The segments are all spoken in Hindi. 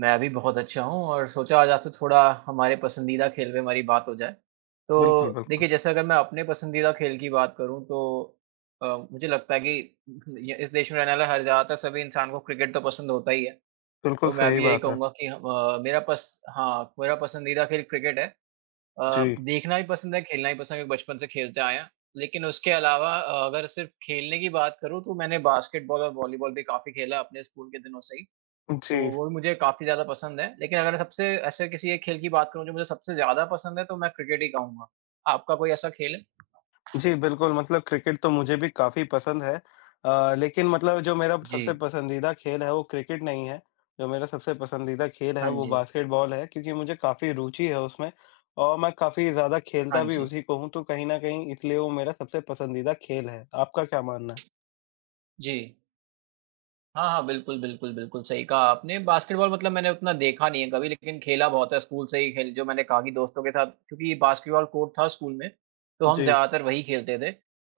मैं भी बहुत अच्छा हूँ और सोचा आज आपसे थोड़ा हमारे पसंदीदा खेल पे हमारी बात हो जाए। बिल्कुल, तो बिल्कुल। देखिए, जैसे अगर मैं अपने पसंदीदा खेल की बात करूँ तो अ, मुझे लगता है कि उहुँ, य इस देश में रहने वाला हर ज़्यादातर सभी इंसान को क्रिकेट तो पसंद होता ही है। बिल्कुल, तो मैं सही भी यही बात है। कहूँगा कि ह व मेरा पस हाँ, मेरा पसंदीदा खेल क्रिकेट है। अ, जी। देखना भी पसंद है, खेलना भी पसंद है, क्योंकि बचपन से खेलते आए हैं, लेकिन उसके अलावा अ, अगर सिर्फ़ खेलने की बात करूँ तो मैंने बास्केटबॉल और वॉलीबॉल भी काफ़ी खेला अपने स्कूल के दिनों से ही। उ, तो जी। वो भी मुझे काफ़ी ज़्यादा पसंद है लेकिन अगर सबसे ऐसे किसी एक खेल की बात करूँ जो मुझे सबसे ज़्यादा पसंद है तो मैं क्रिकेट ही कहूँगा। आपका कोई ऐसा खेल है? जी, बिल्कुल, मतलब क्रिकेट तो मुझे भी काफ़ी पसंद है। अ, लेकिन मतलब जो मेरा सबसे जी। पसंदीदा खेल है, वो क्रिकेट नहीं है। जो मेरा सबसे पसंदीदा खेल है, हाँ वो जी। बास्केटबॉल है, क्योंकि मुझे काफ़ी रुचि है उसमें और मैं काफ़ी ज़्यादा खेलता हाँ भी जी। उसी को हूँ, तो कहीं न कहीं इसलिए वो मेरा सबसे पसंदीदा खेल है। आपका क्या मानना है? जी। हाँ, हाँ, बिल्कुल, बिल्कुल, बिल्कुल, सही कहा आपने। बास्केटबॉल मतलब मैंने उतना देखा नहीं है कभी लेकिन खेला बहुत है स्कूल से ही खेल जो मैंने कहा कि दोस्तों के साथ, क्योंकि बास्केटबॉल कोर्ट था स्कूल में, तो हम जी। ज़्यादातर वहीं खेलते थे।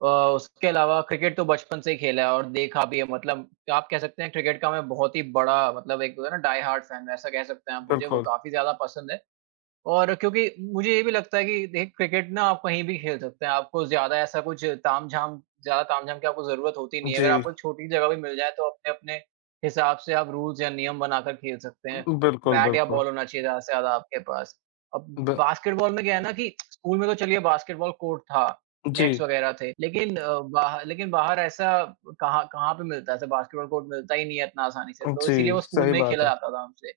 अ, उसके अलावा क्रिकेट तो बचपन से ही खेला है और देखा भी है, मतलब आप कह सकते हैं क्रिकेट का मैं बहुत ही बड़ा मतलब एक होता है ना डाई-हार्ट-फैन, वैसा कह सकते हैं आप मुझे वो बिल्कुल। काफ़ी ज़्यादा पसंद है। और क्योंकि मुझे ये भी लगता है कि देख क्रिकेट ना आप कहीं भी खेल सकते हैं। आपको ज़्यादा ऐसा कुछ तामझाम ज़्यादा तामझाम की आपको ज़रूरत होती नहीं है। अगर जी। आपको छोटी जगह भी मिल जाए तो अपने-अपने हिसाब से आप रुल्स या नियम बनाकर खेल सकते हैं। बिल्कुल, बैट या बिल्कुल। बॉल होना चाहिए ज़्यादा से ज़्यादा आपके पास। अब ब बास्केटबॉल में क्या है ना कि स्कूल में तो चलिए बास्केटबॉल कोर्ट था, जी। नेट्स वगैरह थे लेकिन अ, बाह लेकिन बाहर ऐसा कहाँ कहाँ पे मिलता है। ऐसा बास्केटबॉल कोर्ट मिलता ही नहीं है इतना आसानी से, अ, तो जी, इसीलिए वो स्कूल सही में ही खेला बात है। जाता था हमसे।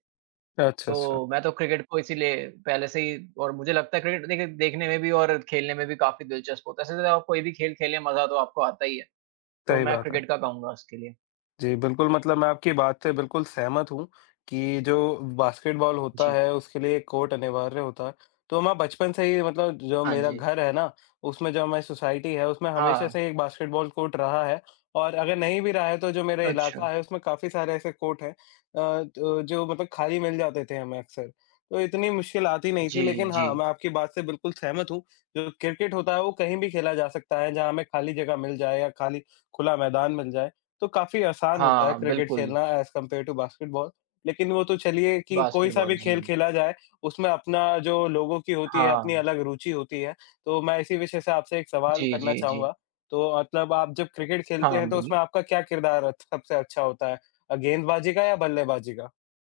अच्छा, अच्छा। तो मैं तो क्रिकेट को इसीलिए पहले से ही और मुझे लगता है क्रिकेट देख देखने में भी और खेलने में भी काफ़ी दिलचस्प होता है। वैसे तो आप कोई भी खेल खेलें, मज़ा तो आपको आता ही है। तो सही मैं बात है। क्रिकेट का कहूँगा उसके लिए। जी, बिल्कुल, मतलब मैं आपकी बात से बिल्कुल सहमत हूँ, कि जो बास्केटबॉल होता जी। है, उसके लिए कोर्ट अनिवार्य होता है। तो मैं बचपन से ही मतलब जो हाँ मेरा जी। घर है ना, उसमें जो हमारी सोसाइटी है, उसमें हमेशा हाँ। से एक बास्केटबॉल कोर्ट रहा है और अगर नहीं भी रहा है तो जो मेरा इलाका अच्छा। है, उसमें काफ़ी सारे ऐसे कोर्ट हैं अ, तो जो मतलब खाली मिल जाते थे हमें अक्सर। तो इतनी मुश्किल आती नहीं थी जी, लेकिन हाँ, जी। मैं आपकी बात से बिल्कुल सहमत हूँ। जो क्रिकेट होता है, वो कहीं भी खेला जा सकता है, जहाँ हमें खाली जगह मिल जाए या खाली खुला मैदान मिल जाए, तो काफ़ी आसान होता है हाँ, क्रिकेट बिल्कुल। खेलना ऐज़ कम्पेयर टू बास्केटबॉल। लेकिन वो तो चलिए कि कोई-सा बास्केटबॉल, भी खेल जी। खेला जाए, उसमें अपना जो लोगों की होती है, अपनी हाँ। अलग रुचि होती है। तो मैं इसी विषय से आपसे एक सवाल जी, करना जी, चाहूँगा, जी। तो आप जब आप जब क्रिकेट खेलते हाँ, हैं तो बोलिए? उसमें आपका क्या किरदार अच सबसे अच्छा होता है? अ, गेंदबाज़ी का या बल्लेबाज़ी का?